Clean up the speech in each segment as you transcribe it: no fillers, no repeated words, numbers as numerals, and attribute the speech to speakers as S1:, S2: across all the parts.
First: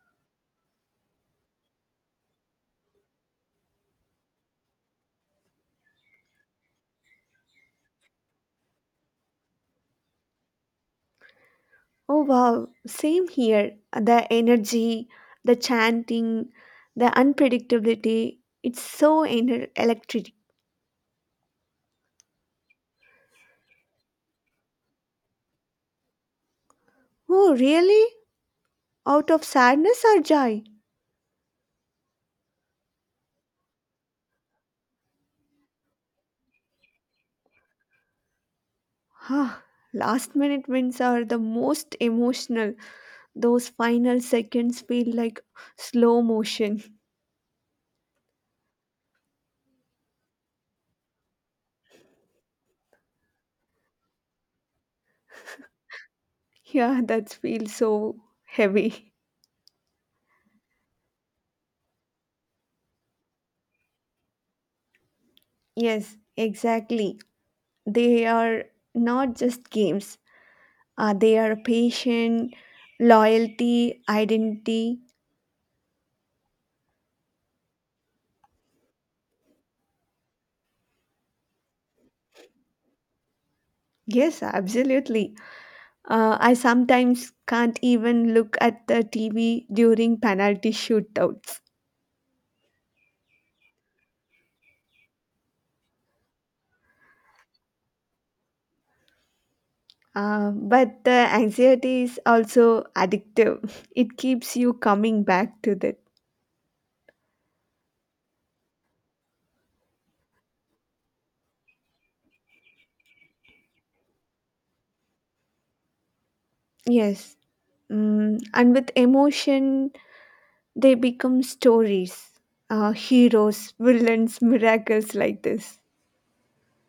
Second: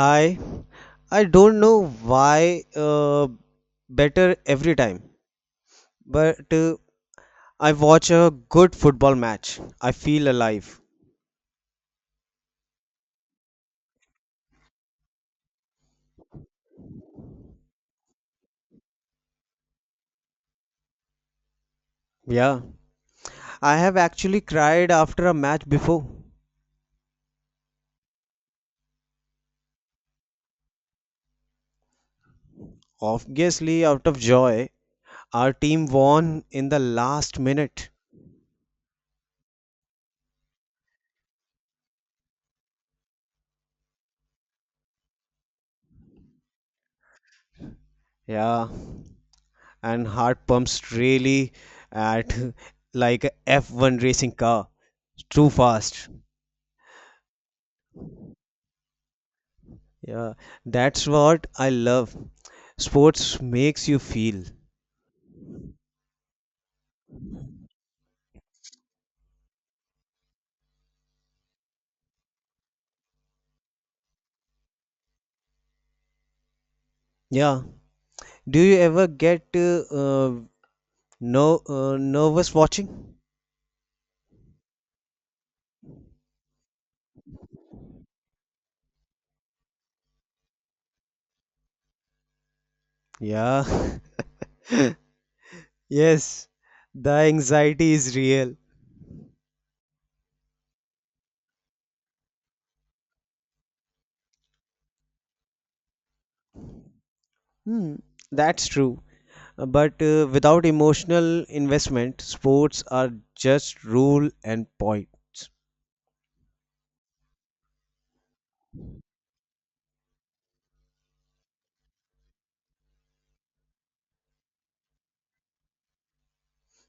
S1: Hi, I don't know why better every time, but I watch a good football match. I feel alive.
S2: Oh wow, same here. The energy, the chanting, the unpredictability, it's so electric.
S1: Yeah, I have actually cried after a match before.
S2: Oh, really? Out of sadness or joy?
S1: Obviously, out of joy, our team won in the last minute.
S2: Huh. Last minute wins are the most emotional. Those final seconds feel like slow motion.
S1: Yeah, and heart pumps really at like a F1 racing car. It's too fast.
S2: Yeah, that feels so heavy.
S1: Yeah, that's what I love. Sports makes you feel.
S2: Yes, exactly. They are not just games, they are patient, loyalty, identity.
S1: Yeah. Do you ever get no nervous watching?
S2: Yes, absolutely. I sometimes can't even look at the TV during penalty shootouts.
S1: Yeah. Yes, the anxiety is real.
S2: But the anxiety is also addictive. It keeps you coming back to that.
S1: Hmm, that's true. But without emotional investment, sports are just rule and points.
S2: Yes. And with emotion, they become stories, heroes, villains, miracles like this.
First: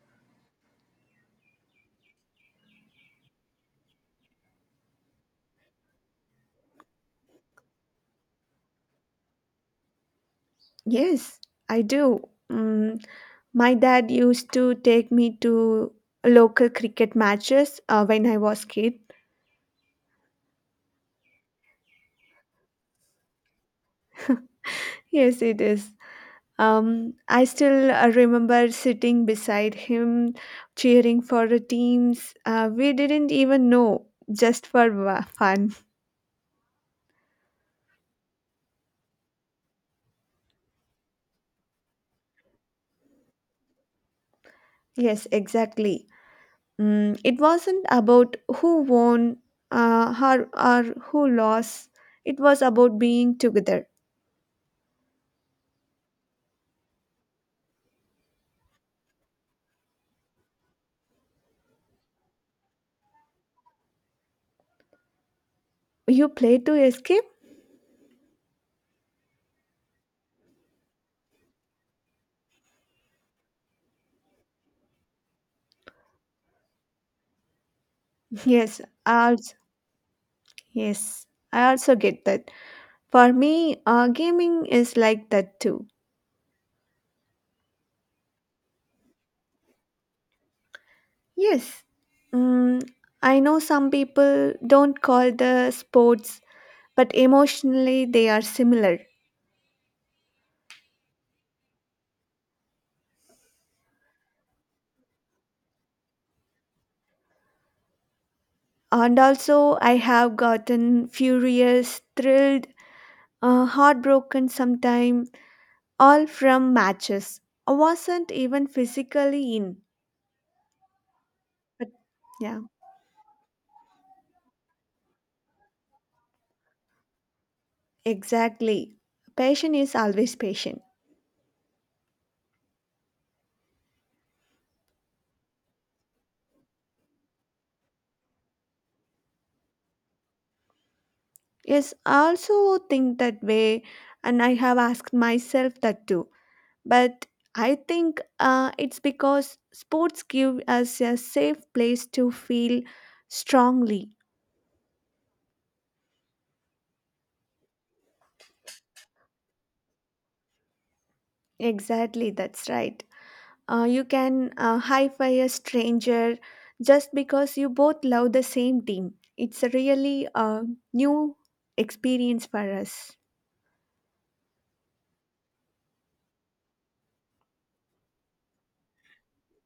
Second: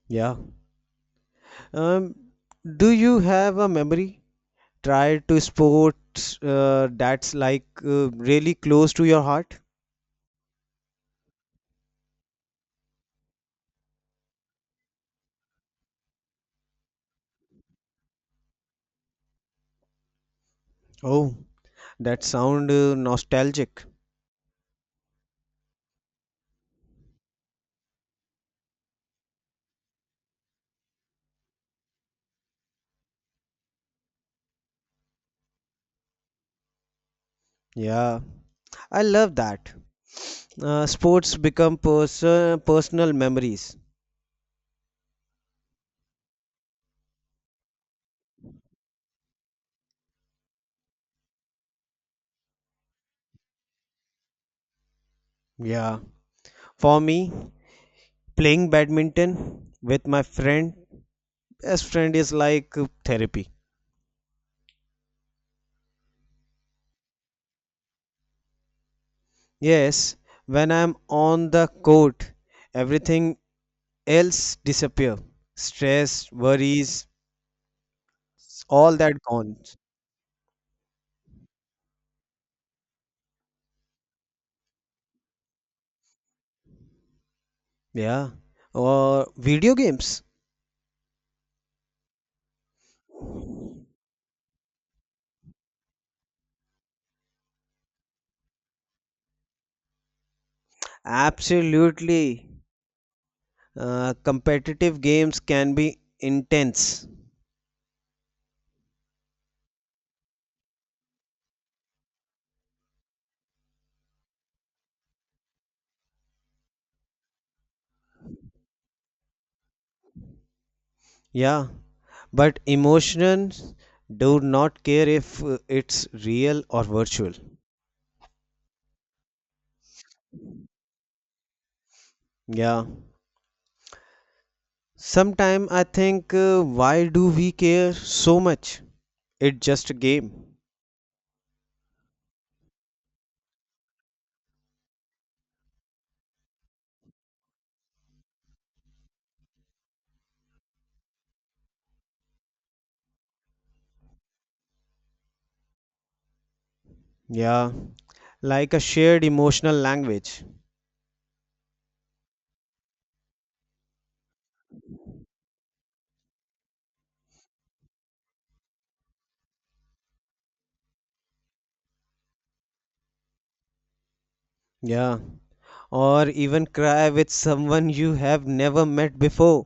S1: Yeah. Um, do you have a memory try to sports that's like really close to your heart?
S2: Yes, I do. Mm, My dad used to take me to local cricket matches when I was kid.
S1: Oh, that sound nostalgic.
S2: Yes, it is. I still remember sitting beside him, cheering for the teams. We didn't even know, just for fun.
S1: Yeah, I love that. Sports become personal memories.
S2: Yes, exactly. It wasn't about who won, or who lost. It was about being together.
S1: Yeah. For me, playing badminton with my friend, best friend is like therapy.
S2: You play to escape?
S1: Yes, when I'm on the court, everything else disappear. Stress, worries,
S2: Yes,
S1: all that
S2: I
S1: gone.
S2: also, yes, I also get that. For me, gaming is like that too.
S1: Yeah, or video games.
S2: Yes, mm, I know some people don't call the sports, but emotionally they are similar.
S1: Absolutely. Competitive games can be intense.
S2: And also, I have gotten furious, thrilled, heartbroken sometime, all from matches. I wasn't even physically in.
S1: Yeah,
S2: But yeah,
S1: but emotions do not care if it's real or virtual.
S2: exactly. Patient is always patient.
S1: Yeah. Sometime I think, why do we care so much? It's just a game.
S2: Yes, I also think that way, and I have asked myself that too, but I think it's because sports give us a safe place to feel strongly.
S1: Yeah, like a shared emotional language.
S2: Exactly, that's right. You can high five a stranger just because you both love the same team. It's a really new experience for us.
S1: Yeah, or even cry with someone you have never met before.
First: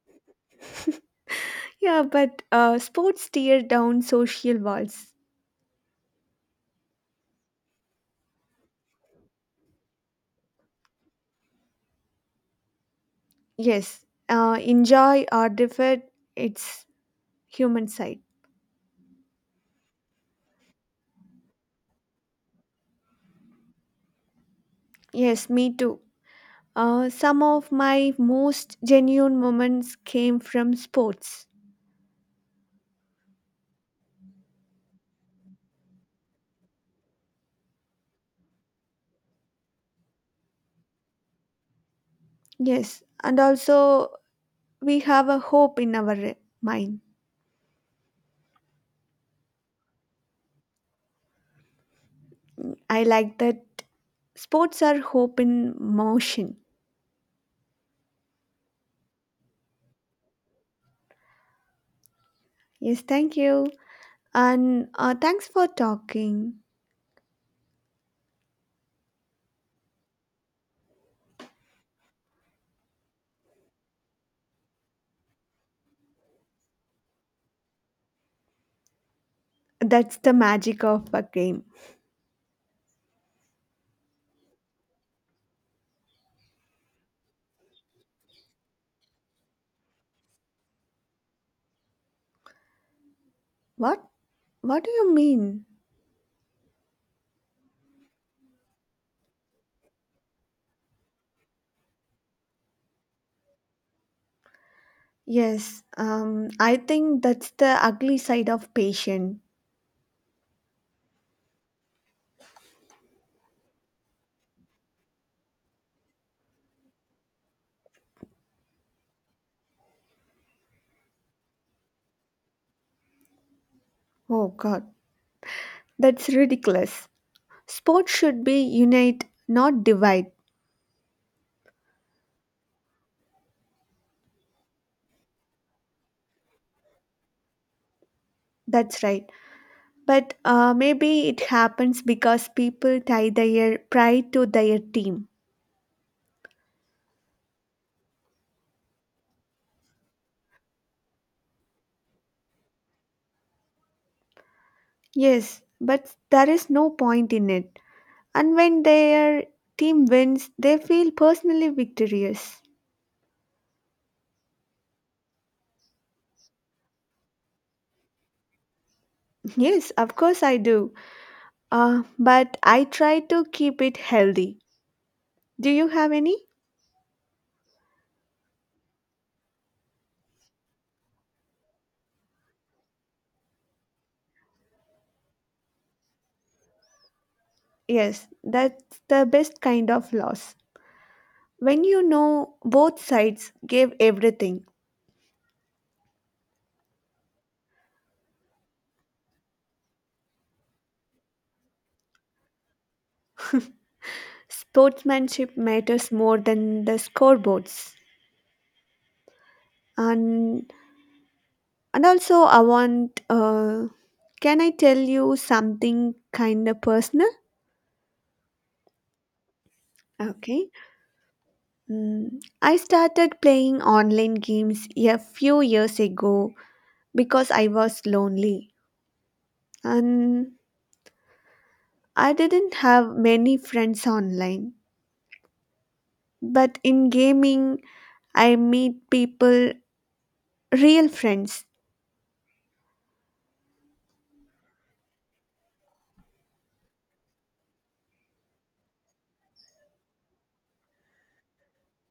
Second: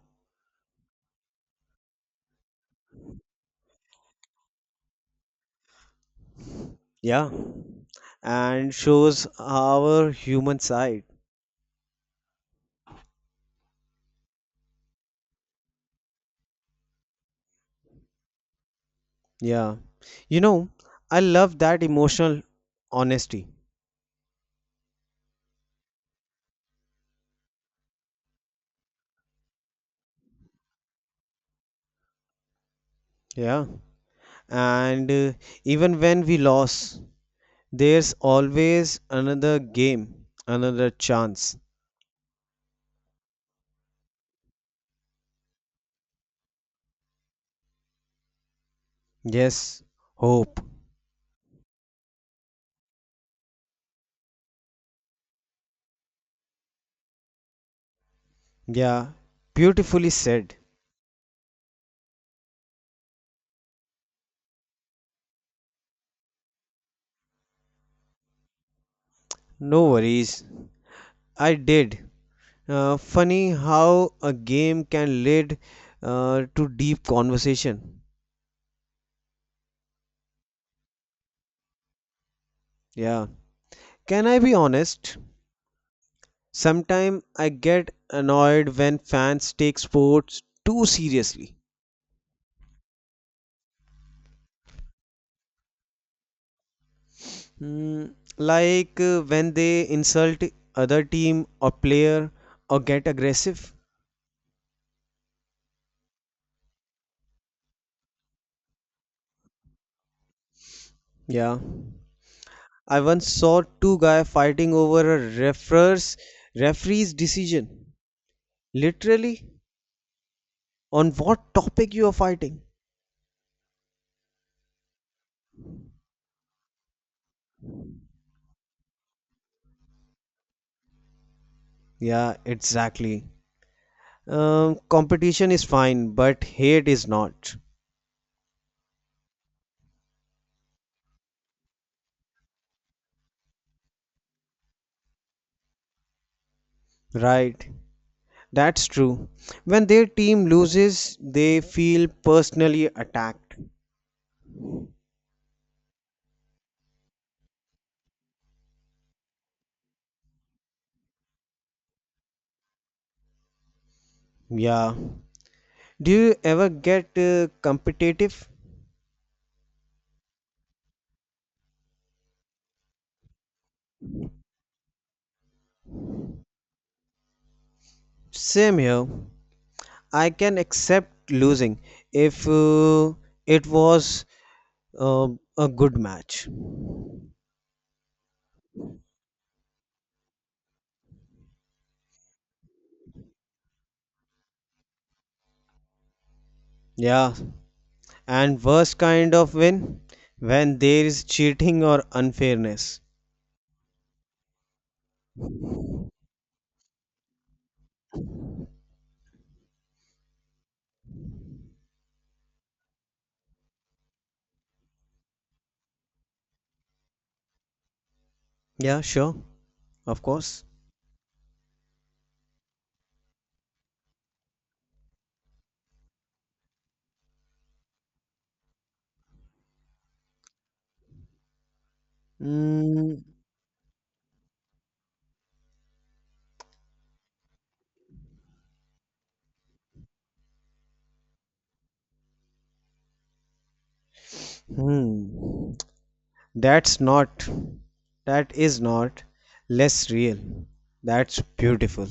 S2: Yeah, but sports tear down social walls.
S1: Yeah, and shows our human side.
S2: Yes, enjoy or defer, it's human side.
S1: Yeah. You know, I love that emotional honesty.
S2: Yes, me too. Some of my most genuine moments came from sports.
S1: Yeah. And even when we lose, there's always another game, another chance.
S2: Yes, and also we have a hope in our mind.
S1: Yes, hope.
S2: I like that sports are hope in motion.
S1: Yeah, beautifully said.
S2: Yes, thank you. And thanks for talking.
S1: No worries. I did. Funny how a game can lead to deep conversation.
S2: That's the magic of a game.
S1: Yeah. Can I be honest? Sometimes I get annoyed when fans take sports too seriously.
S2: What? What do you mean?
S1: Mm, like when they insult other team or player or get aggressive.
S2: Yes, I think that's the ugly side of patient.
S1: Yeah. I once saw two guys fighting over a referee's decision. Literally, on what topic you are fighting?
S2: Oh God, that's ridiculous. Sports should be unite, not divide.
S1: Yeah, exactly. Competition is fine, but hate is not.
S2: That's right. But maybe it happens because people tie their pride to their team.
S1: Right. That's true. When their team loses, they feel personally attacked.
S2: Yes, but there is no point in it. And when their team wins, they feel personally victorious.
S1: Yeah. Do you ever get competitive?
S2: Yes, of course I do. But I try to keep it healthy. Do you have any?
S1: Same here. I can accept losing if it was uh, a good match.
S2: Yes, that's the best kind of loss. When you know both sides gave everything,
S1: Yeah. And worst kind of win when there is cheating or unfairness.
S2: sportsmanship matters more than the scoreboards. And and also, I want can I tell you something kind of personal?
S1: Yeah, sure. Of course.
S2: Okay. I started playing online games a few years ago because I was lonely, and I didn't have
S1: Mm,
S2: many friends online. But in gaming I meet people, real friends.
S1: hmm. That's not, that is not less real. That's beautiful.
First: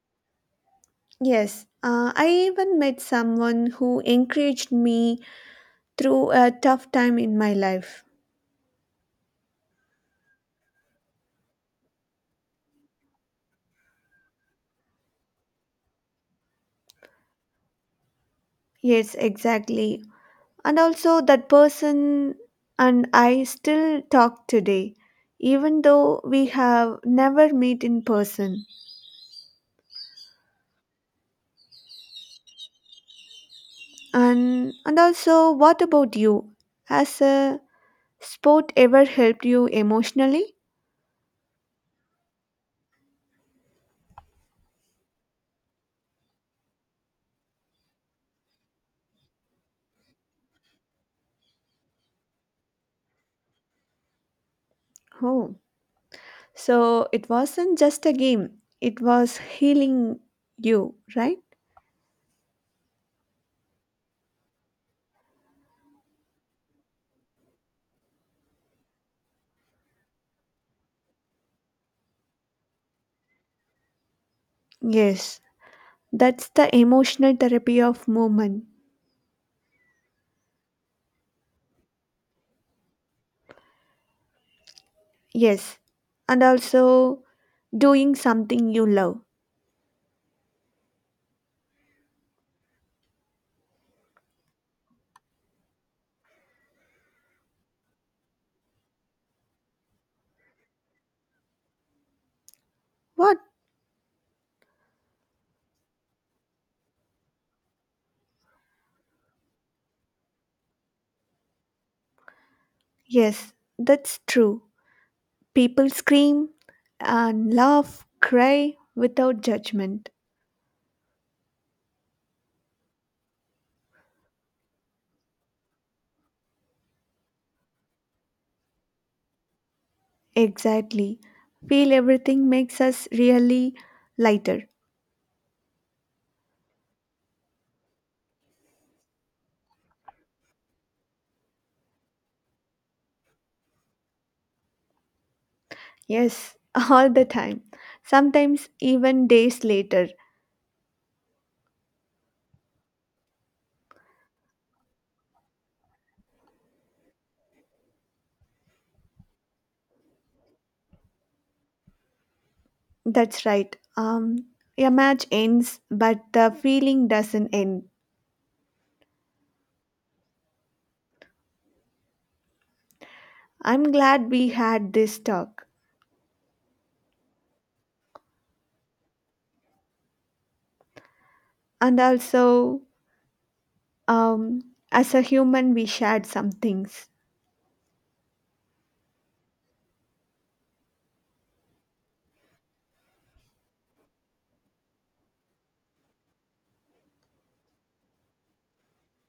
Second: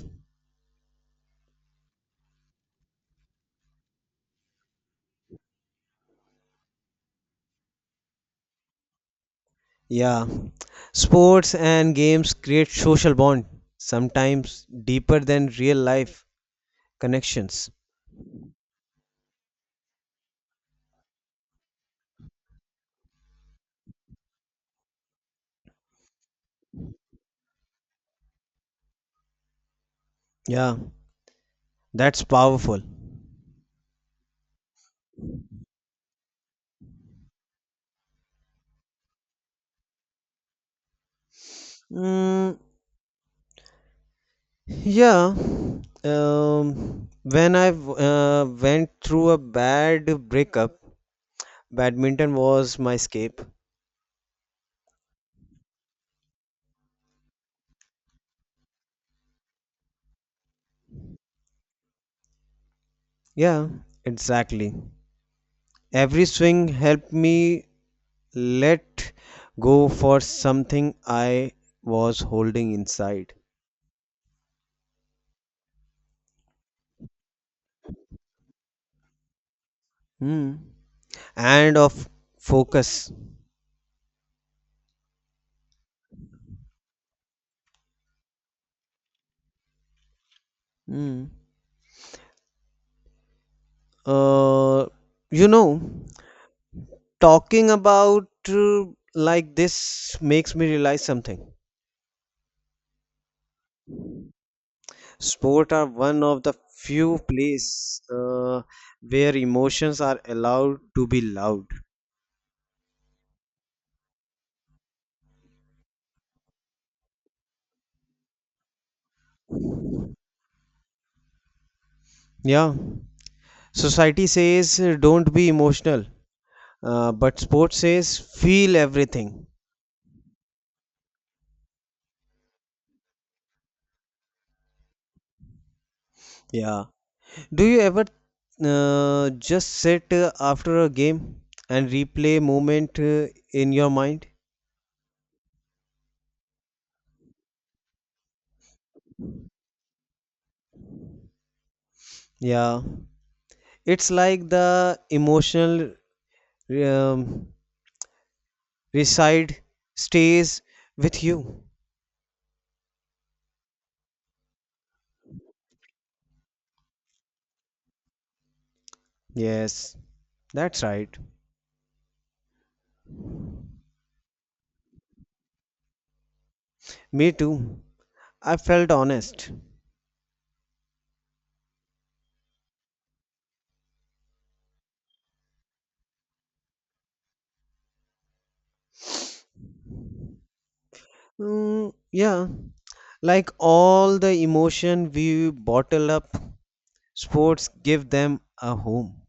S2: Yes, I even met someone who encouraged me through a tough time in my life.
S1: Yeah. Sports and games create social bond, sometimes deeper than real life connections.
S2: Yes, exactly. And also, that person and I still talk today, even though we have never met in person.
S1: Yeah, that's powerful.
S2: And also, what about you? Has a sport ever helped you emotionally?
S1: Mm, yeah. When I went through a bad breakup, badminton was my escape.
S2: Oh, so it wasn't just a game, it was healing you, right?
S1: Yeah, exactly. Every swing helped me let go for something I was holding inside.
S2: Yes, that's the emotional therapy of movement.
S1: Mm, and of focus.
S2: Yes, and also doing something you love.
S1: Mm. Uh, you know, talking about like this makes me realize something.
S2: What?
S1: Sport are one of the few places where emotions are allowed to be loud.
S2: Yes, that's true. People scream and laugh, cry without judgment.
S1: Yeah, society says don't be emotional, but sport says feel everything.
S2: Exactly. Feel everything makes us really lighter.
S1: Yeah. Do you ever just sit after a game and replay moment in your mind?
S2: Yes, all the time. Sometimes even days later.
S1: Yeah, it's like the emotional um, reside stays with you.
S2: That's right. A match ends, but the feeling doesn't end.
S1: Yes, that's right.
S2: I'm glad we had this talk.
S1: Me too. I felt honest.
S2: And also, um, as a human, we shared some things.
S1: Mm, yeah, like all the emotion we bottle up, sports give them a home.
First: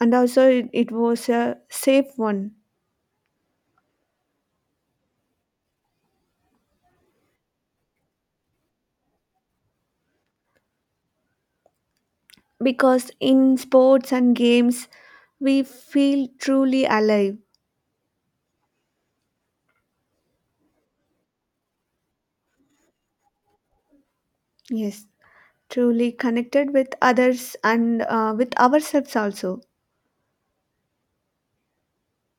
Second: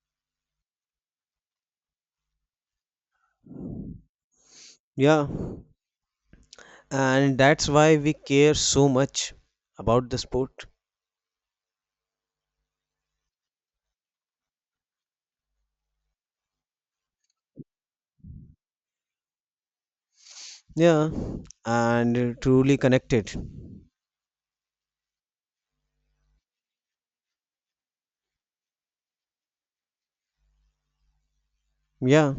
S2: And also it was a safe one.
S1: Yeah. And that's why we care so much about the sport.
S2: Because in sports and games we feel truly alive,
S1: Yeah, and truly connected.
S2: yes, truly connected with others, and with ourselves also.
S1: Yeah,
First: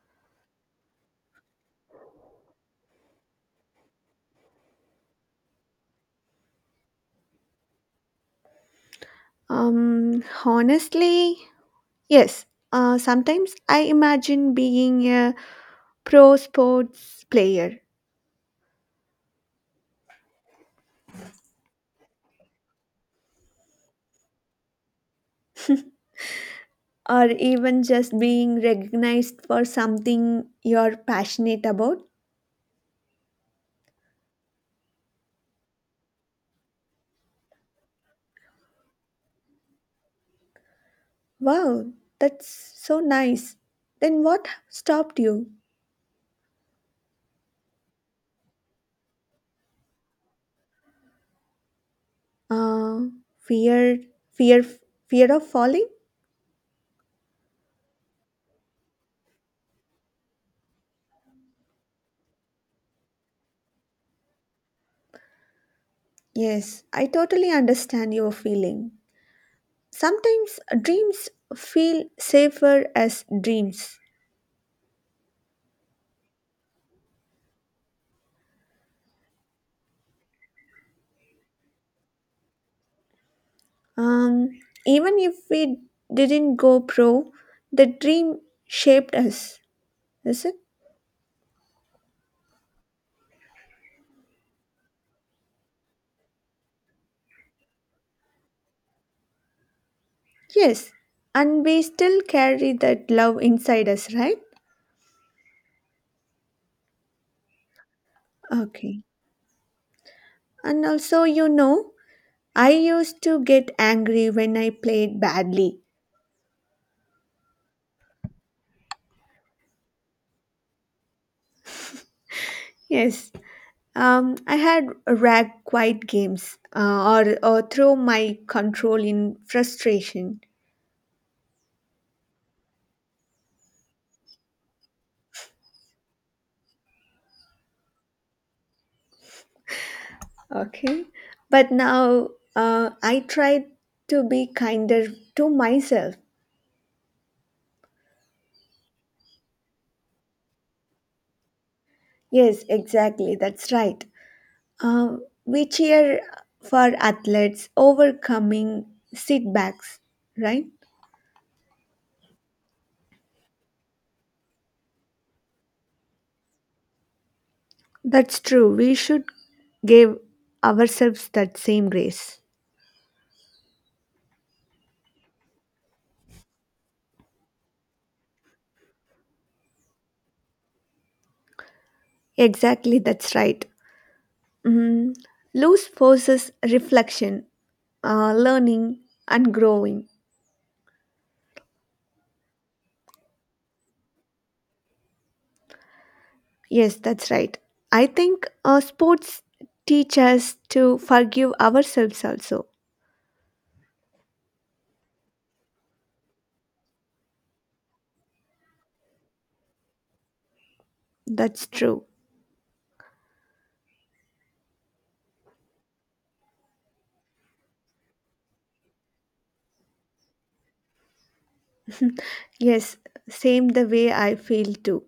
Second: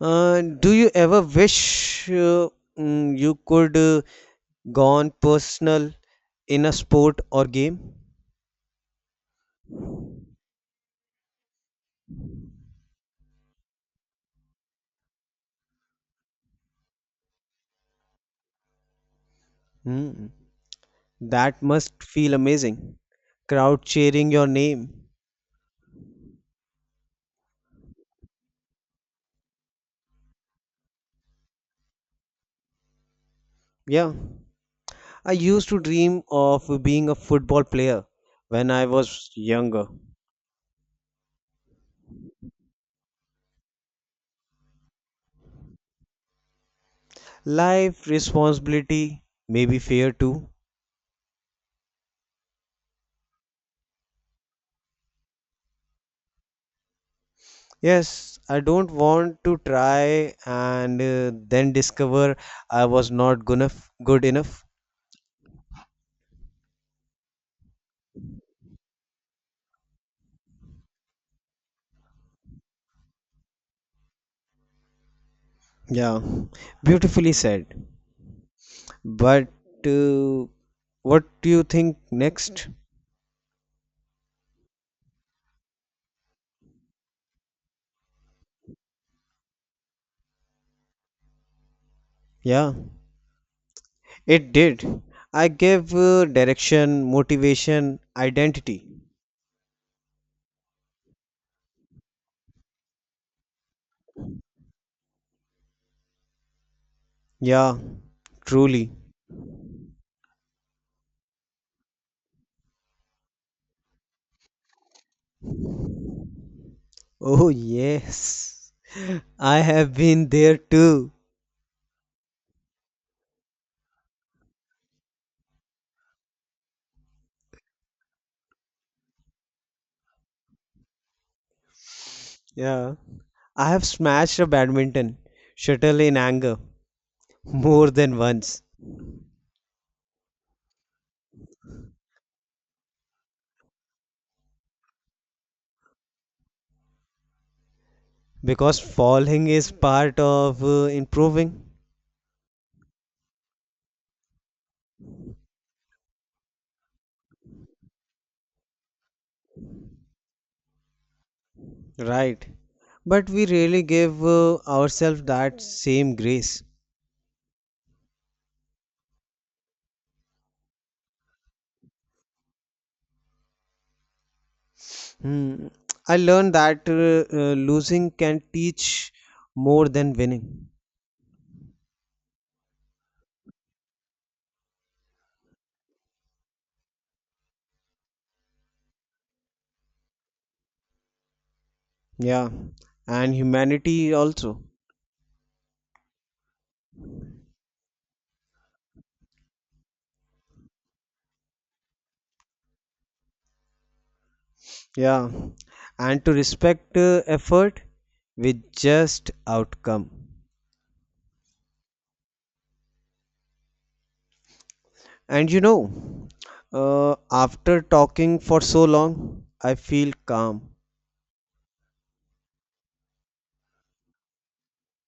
S1: do you ever wish you could gone personal in a sport or game?
S2: Honestly, yes, sometimes I imagine being a pro sports player,
S1: Hmm. That must feel amazing, crowd cheering your name.
S2: or even just being recognized for something you're passionate about.
S1: Yeah, I used to dream of being a football player when I was younger.
S2: Wow, that's so nice. Then what stopped you?
S1: Life responsibility, may be fair too.
S2: Uh, fear, fear, Fear of falling?
S1: Yes, I don't want to try and then discover I was not good enough.
S2: Yes, I totally understand your feeling. Sometimes dreams feel safer as dreams.
S1: Yeah, beautifully said. But uh, what do you think next?
S2: Um, even if we didn't go pro, the dream shaped us, is it?
S1: Yeah, it did. I gave direction, motivation, identity.
S2: Yes, and we still carry that love inside us, right?
S1: Yeah, truly.
S2: Okay. And also, I used to get angry when I played badly.
S1: Oh, yes. I have been there too.
S2: Yes, I had rag quiet games, or throw my control in frustration.
S1: Yeah. I have smashed a badminton shuttle in anger. More than once,
S2: Okay, but now, I try to be kinder to myself.
S1: because falling is part of improving,
S2: Yes, exactly, that's right. We cheer for athletes overcoming setbacks, right?
S1: right? But we really give ourselves that same grace.
S2: That's true. We should give ourselves that same grace.
S1: Hmm. I learned that losing can teach more than winning.
S2: Exactly, that's right. Mm. Loose forces reflection, learning, and growing.
S1: Yeah, and humanity also.
S2: Yes, that's right. I think sports teach us to forgive ourselves also.
S1: Yeah, and to respect effort with just outcome.
S2: That's true.
S1: And you know, after talking for so long, I feel calm.
S2: Yes, same the way I feel too.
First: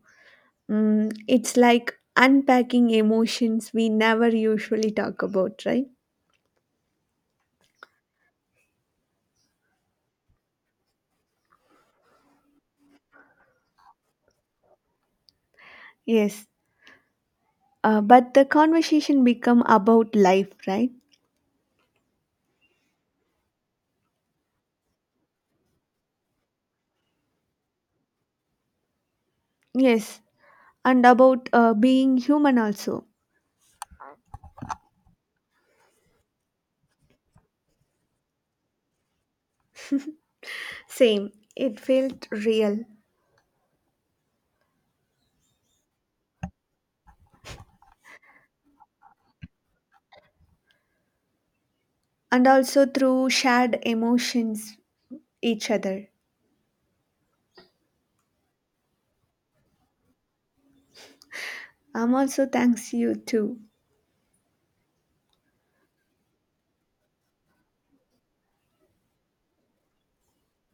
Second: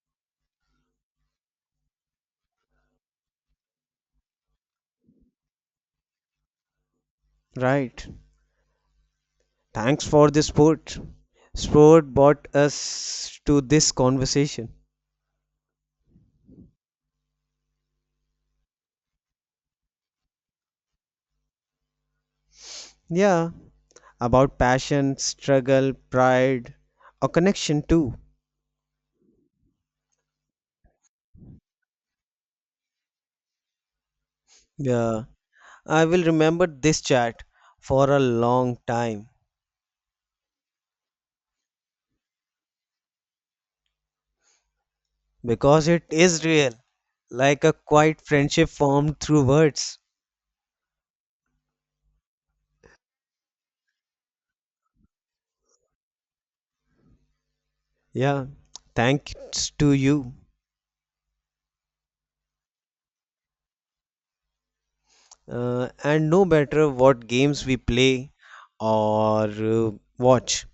S2: It's like unpacking emotions we never usually talk about, right?
S1: Right. Thanks for the sport. Sport brought us to this conversation.
S2: Yes. But the conversation become about life, right?
S1: Yeah, about passion, struggle, pride, or connection too.
S2: Yes. And about being human also.
S1: Yeah, I will remember this chat for a long time
S2: Same, it felt real
S1: because it is real, like a quiet friendship formed through words.
S2: and also through shared emotions each other.
S1: Yeah, thanks to you.
S2: I'm also thanks you too.
S1: And no matter what games we play or watch.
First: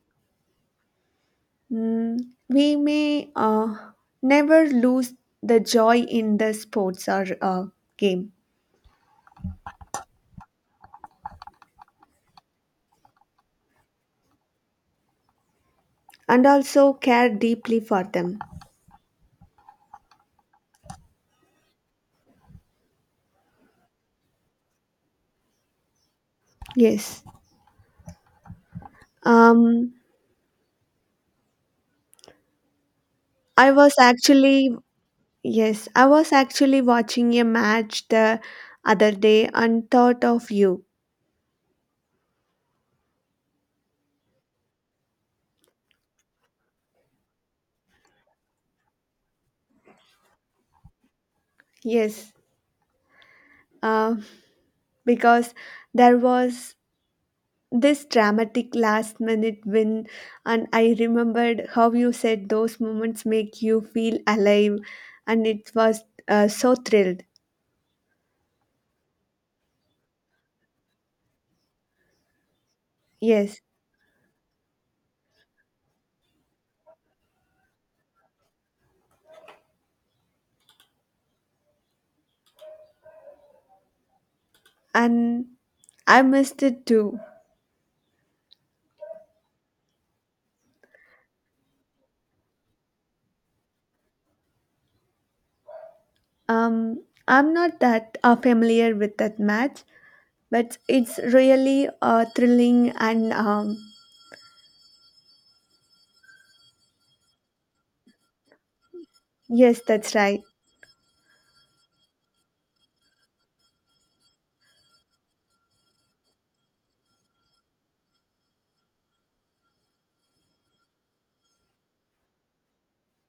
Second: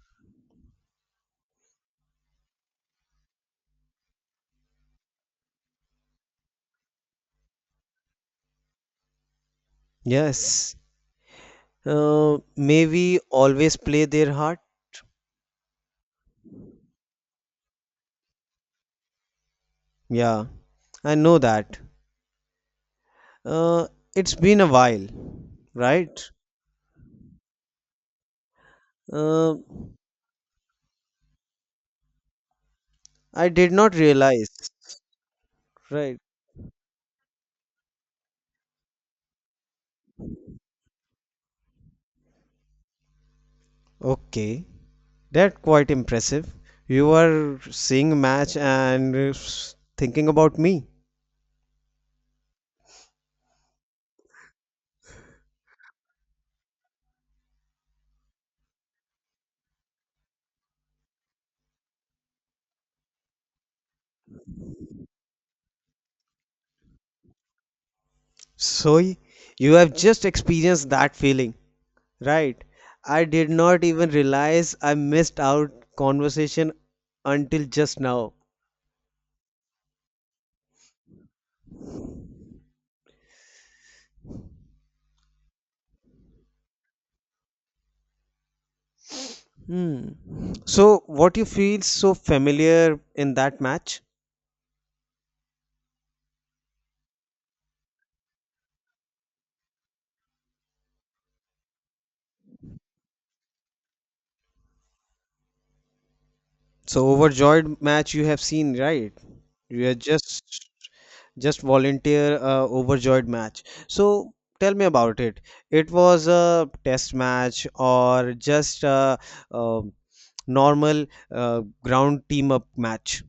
S2: Mm, we may never lose the joy in the sports or game,
S1: Yes. May we always play their heart?
S2: and also care deeply for them.
S1: Yeah, I know that. Uh, it's been a while, right?
S2: Yes.
S1: Uh,
S2: Um,
S1: I did
S2: I
S1: not
S2: was
S1: realize.
S2: actually Yes, I
S1: Right.
S2: was actually watching a match the other day and thought of you.
S1: Okay, that's quite impressive. You are seeing a match and thinking about me.
S2: Yes, uh, because there was this dramatic last minute win, and I remembered how you said those moments make you feel alive, and it was so thrilled.
S1: So y- you have just experienced that feeling, right? I did
S2: Yes,
S1: not even realize I missed out conversation until just now.
S2: and I missed it too.
S1: Hmm. So, what you feel so familiar in that match?
S2: Um i'm not that familiar with that match, but it's really thrilling, and
S1: So, overjoyed match you have seen, right?
S2: yes,
S1: You are
S2: that's right.
S1: just volunteer overjoyed match. So, tell me about it. It was a test match or just a, uh normal ground team up match?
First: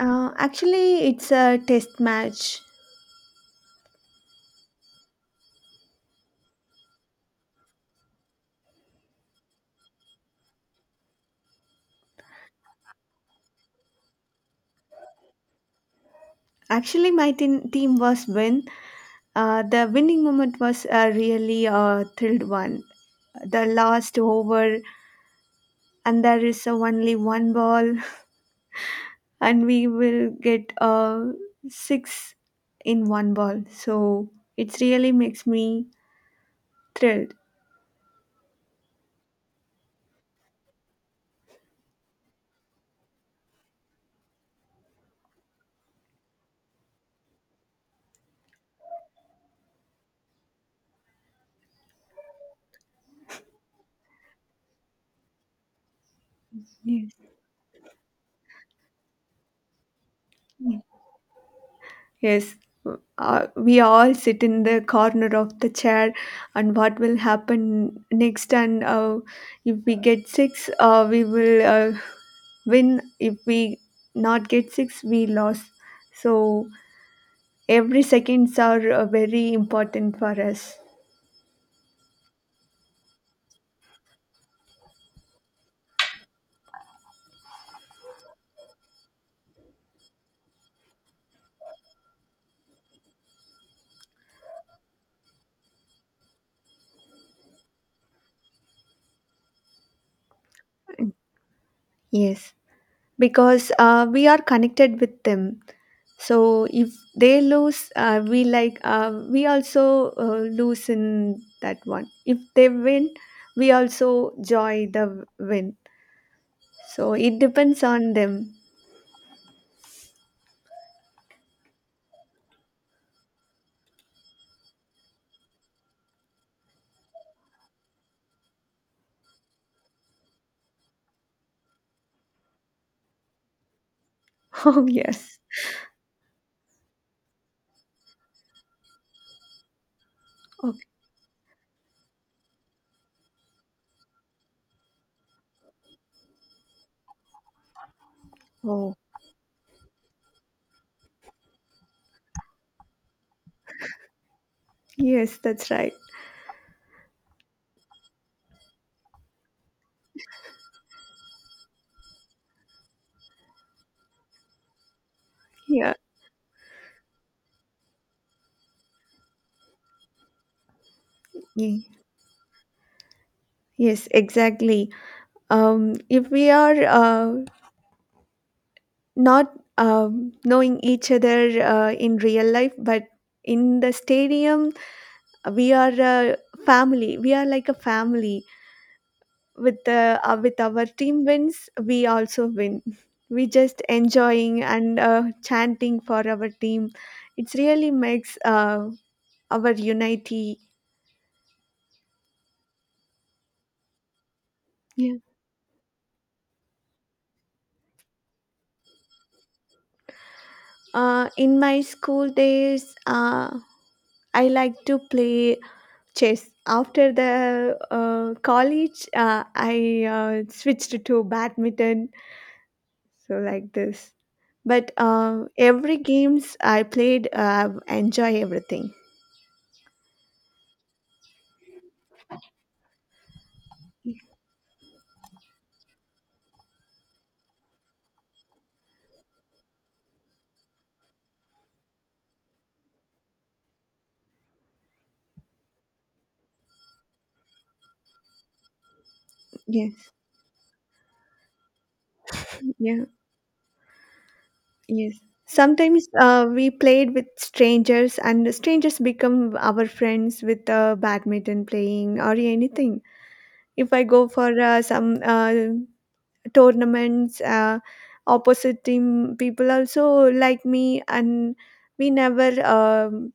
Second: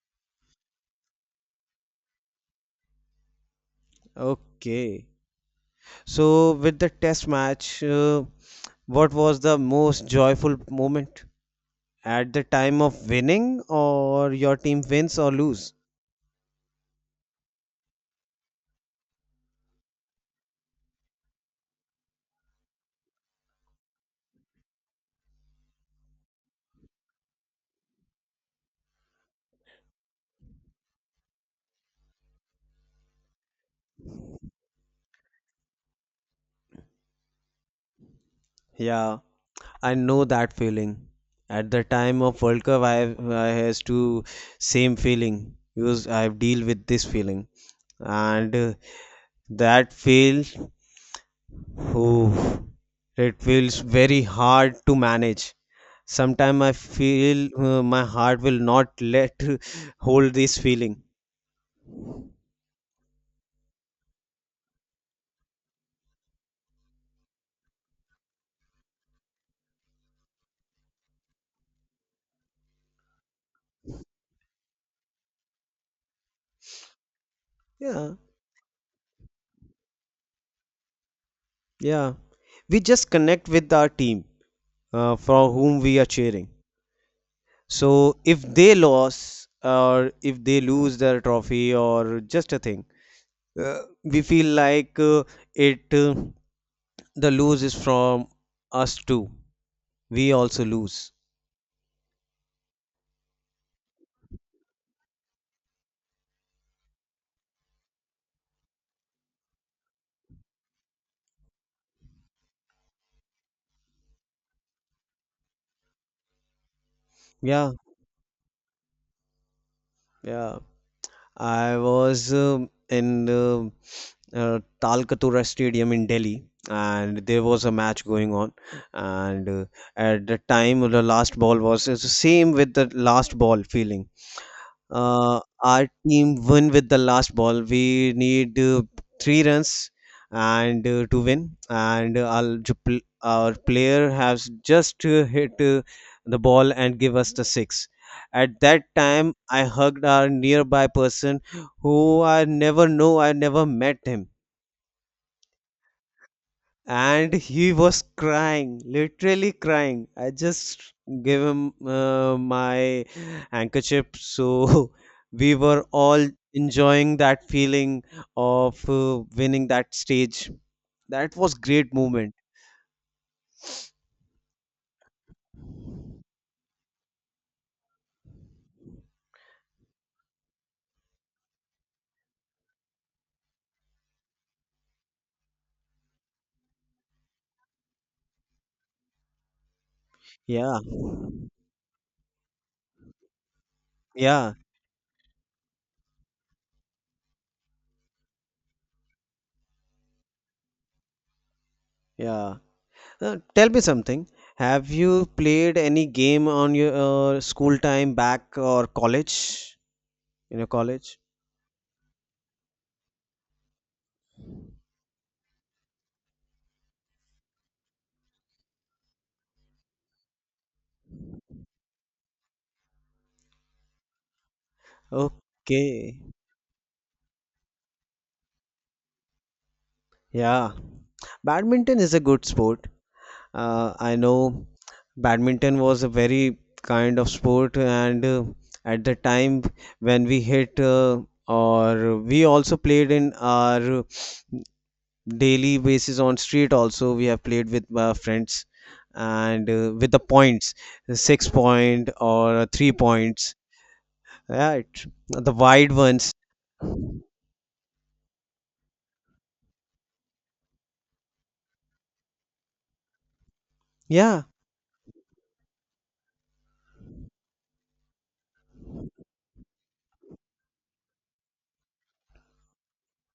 S2: Actually, it's a test match.
S1: Okay. So, with the test match, what was the most joyful moment? At the time of winning or your team wins or lose.
S2: Actually, my team was win. The winning moment was a really thrilled one. The last over, and there is only one ball, and we will get six in one ball. So it really makes me thrilled.
S1: Yeah, I know that feeling. At the time of World Cup, I has to same feeling because I deal with this feeling and that feels whew, it feels very hard to manage. Sometimes I
S2: Yes.
S1: feel my heart will not let hold this
S2: Yes.
S1: feeling.
S2: Yes. We all sit in the corner of the chair, and what will happen next? And if we get six, we will. Win if we not get six, we lost. So every
S1: Yeah,
S2: seconds are very important for us.
S1: yeah, we just connect with our team, for whom we are cheering. So if they lose or if they lose their trophy or just a thing, we feel like it the lose is from us too. We also lose.
S2: Yes, because we are connected with them. So if they lose, we like, we also lose in that one. If they win, we also joy the win. So it
S1: Yeah,
S2: depends on them.
S1: yeah. I was in Talkatura Stadium in Delhi, and there was a match going on. And at the time, the last ball was it's the same with the last ball feeling.
S2: Oh yes.
S1: Our team win with the last ball. We need three runs
S2: Okay.
S1: and to win. And our player has just hit the ball and give us the six. At that
S2: Oh
S1: time, I hugged our nearby person who I never know. I never met him,
S2: yes, that's right.
S1: and he was crying, literally crying. I just gave him my handkerchief, so we were
S2: Yeah.
S1: all enjoying that feeling of winning that stage. That was
S2: Ye-
S1: great moment.
S2: yes, exactly. If we are not knowing each other in real life, but in the stadium we are a family. We are like a family with
S1: Yeah,
S2: our team wins, we also win. We just
S1: yeah,
S2: enjoying, and chanting for our team. It's really makes our unity.
S1: yeah. Tell me something, have
S2: Yeah.
S1: you played any game on your school time back or college, in your college?
S2: In my school days, I like to play chess. After the, college, I switched to badminton. So like this. But every
S1: Okay,
S2: games I played, enjoy everything.
S1: yeah. Badminton is a good sport. I know badminton was a very kind of sport, and at the time when we hit, or we also played in our daily basis on street, also we have played with our friends and
S2: Yes.
S1: with the points, the six point or three
S2: Yeah.
S1: points, right?
S2: Yes.
S1: The wide
S2: Sometimes
S1: ones.
S2: we played with strangers, and the strangers become our friends with badminton playing or anything. If I go
S1: Yeah,
S2: for some tournaments, opposite team people also like me, and we never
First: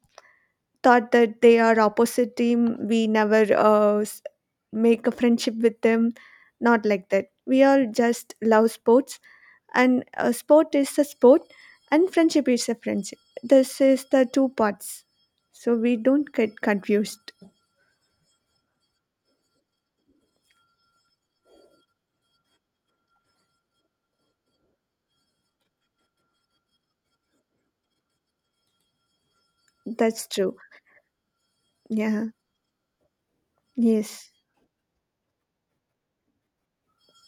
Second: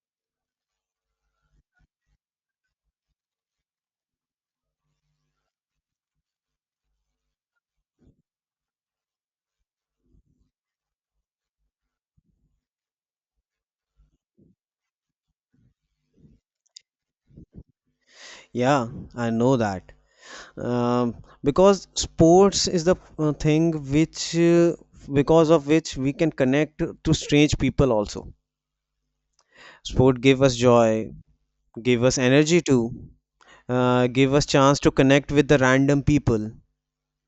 S2: thought that they are opposite team. We never make a friendship with them. Not like that. We all just love sports, and a sport is a sport, and friendship is a friendship. This is the two parts, so we don't get confused.
S1: yeah, I know that. um, because sports is the thing which because of which we can connect to strange people also. Sport
S2: That's
S1: gave us
S2: true.
S1: joy, gave us
S2: Yeah,
S1: energy too,
S2: yes,
S1: gave us chance to connect with the random people,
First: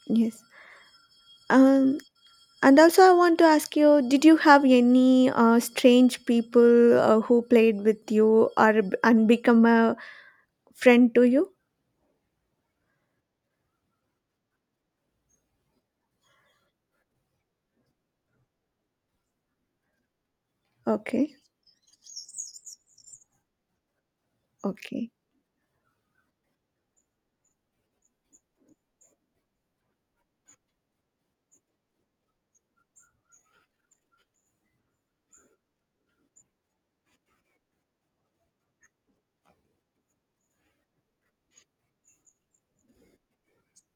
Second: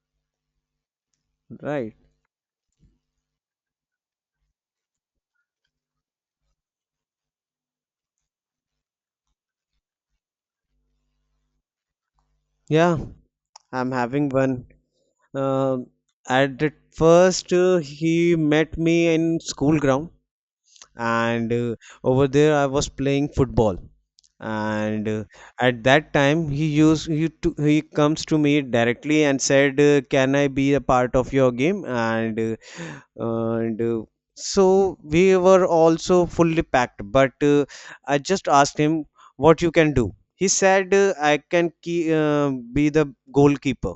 S2: yes, um
S1: right?
S2: and also, I want to ask you, did you have any strange people who played with you or and become a friend to you?
S1: Yeah, I'm having one. Uh, at the first uh, he met me in school ground,
S2: Okay,
S1: and over there I was playing football. And
S2: okay,
S1: at that time he comes to me directly and said, can I be a part of your game? And so we were also fully packed, but I just asked him what you can do. He said, I can be the goalkeeper.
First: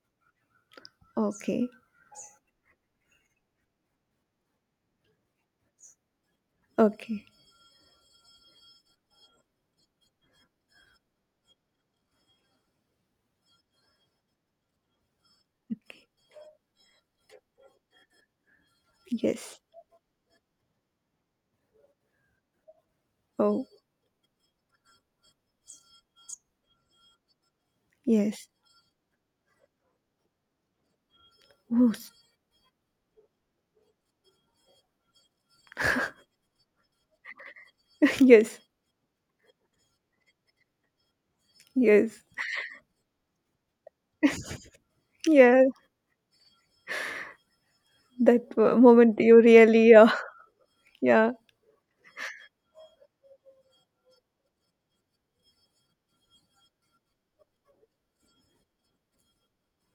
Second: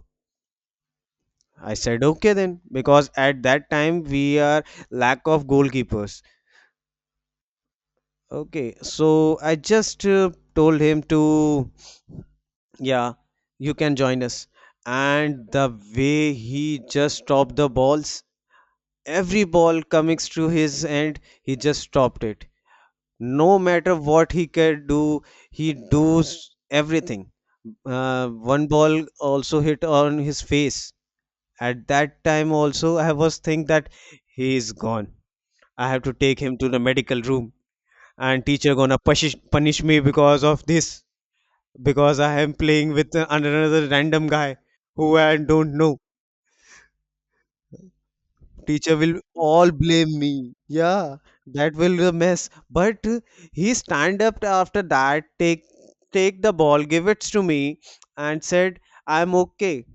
S2: okay,
S1: I said okay then, because at that time we are lack of goalkeepers.
S2: okay,
S1: Okay, so I just told him to, yeah, you can join us. And the
S2: okay.
S1: way he just stopped the balls, every
S2: Yes,
S1: ball coming through his end, he just stopped it. No
S2: oh,
S1: matter what he can do, he does everything.
S2: yes,
S1: One ball also hit on his face. At
S2: oops.
S1: that time also, I was think that he is gone. I have to take him to the medical room, and
S2: Yes,
S1: teacher gonna punish me because of this,
S2: yes,
S1: because I am playing with another random guy who I
S2: yeah.
S1: don't know.
S2: that
S1: Teacher will
S2: moment you
S1: all
S2: really,
S1: blame me. Yeah,
S2: yeah,
S1: that will be a mess. But he stand up after that, take the ball, give it to me, and said, "I'm okay."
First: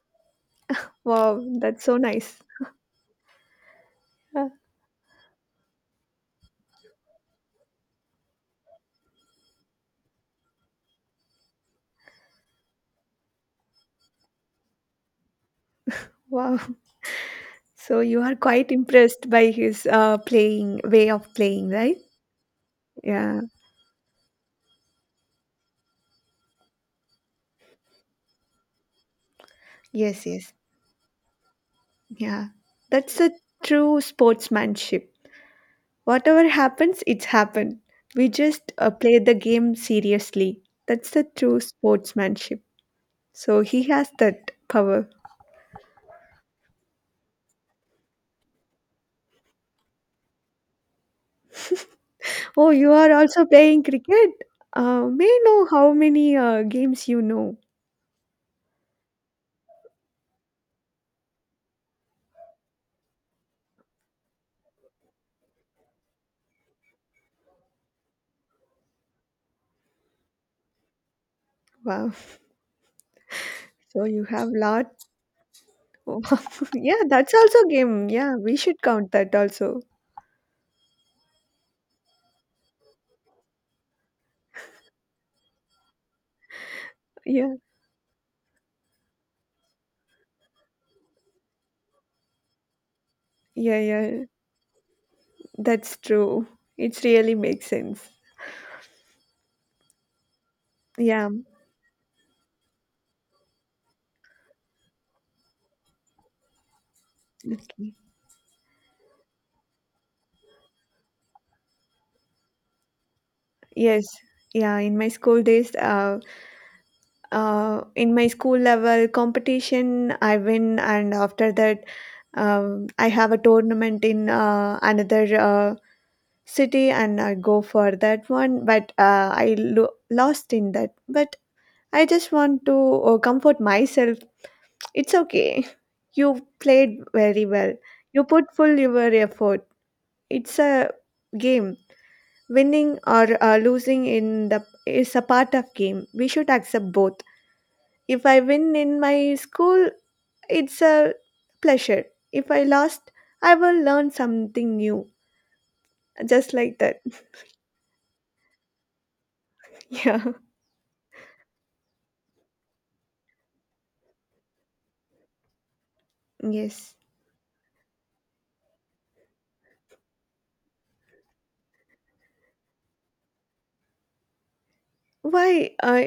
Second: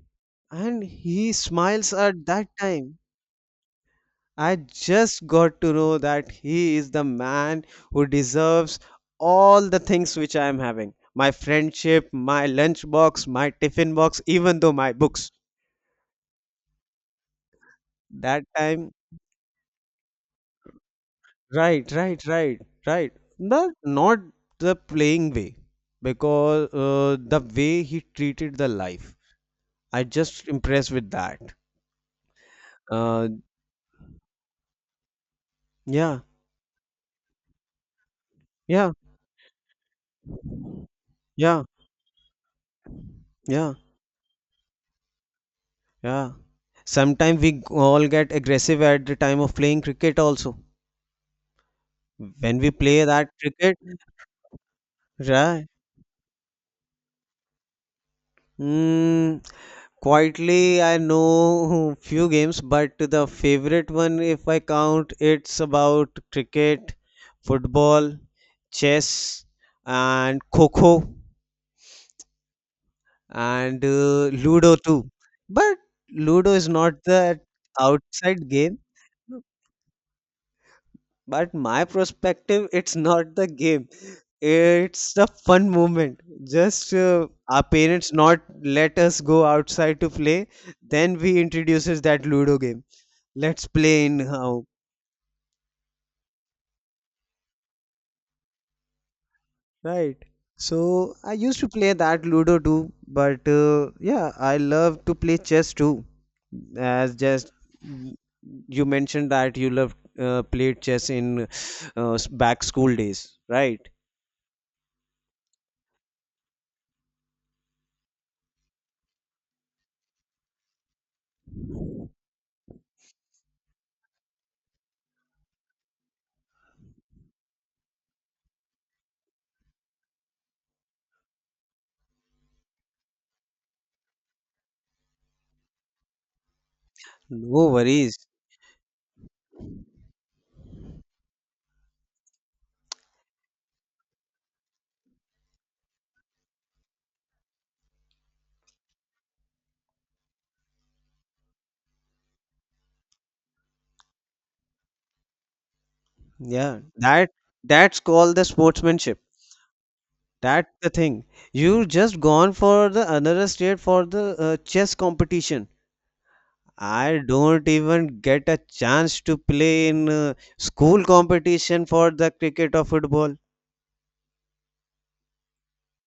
S1: And he
S2: wow, that's
S1: smiles
S2: so
S1: at
S2: nice.
S1: that time.
S2: Uh,
S1: I just got to know that he is the man who deserves all the things which I am having. My friendship, my lunchbox, my tiffin box, even though my books.
S2: wow, so you are
S1: That
S2: quite
S1: time,
S2: impressed by his playing way of playing,
S1: right,
S2: right?
S1: right, right, right.
S2: Yeah,
S1: But not the playing way, because the way he treated the life. I
S2: yes,
S1: just
S2: yes.
S1: impressed with that.
S2: Yeah, that's
S1: Uh,
S2: a true sportsmanship.
S1: yeah,
S2: Whatever happens, it's happened. We just
S1: yeah,
S2: play the game seriously. That's the true
S1: yeah,
S2: sportsmanship. So
S1: yeah.
S2: he has that power.
S1: Yeah. Sometimes we all get aggressive at the time of playing cricket also. When we
S2: Oh, you
S1: play
S2: are
S1: that
S2: also
S1: cricket,
S2: playing cricket? May I
S1: right?
S2: know how many games you know.
S1: Mm, quietly, I know few games, but the favorite one, if I count, it's about cricket, football, chess, and kho,
S2: Wow.
S1: and
S2: So you have
S1: Ludo
S2: lot.
S1: too. But Ludo is not
S2: Yeah, that's
S1: the
S2: also game. Yeah,
S1: outside
S2: we
S1: game.
S2: should count that also.
S1: But my perspective it's not the game, it's the fun moment. Just
S2: Yeah,
S1: our parents not let us go outside to play, then we introduces that Ludo game. Let's
S2: yeah,
S1: play in
S2: yeah.
S1: how,
S2: That's true. It really makes sense.
S1: right? So
S2: Yeah.
S1: I used to play that Ludo too. But yeah, I love to play chess too, as just
S2: Okay.
S1: you mentioned that you love played chess in back school days, right?
S2: Yes, yeah. In my school days, in my school level competition, I win. And after that, I have a tournament in another city, and I go for that one. But I lost in that. But I just want to comfort myself. It's okay. You played very
S1: No
S2: well.
S1: worries.
S2: You put full your effort. It's a game. Winning or losing in the is a part of game. We should accept both. If I win in my school, it's a pleasure. If I lost, I will learn something new. Just like
S1: Yeah,
S2: that.
S1: that that's called the sportsmanship.
S2: Yeah.
S1: That's the thing. You just gone for the another state for the chess competition.
S2: Yes.
S1: I don't even get a chance to play in school competition for the cricket or football.
S2: Why?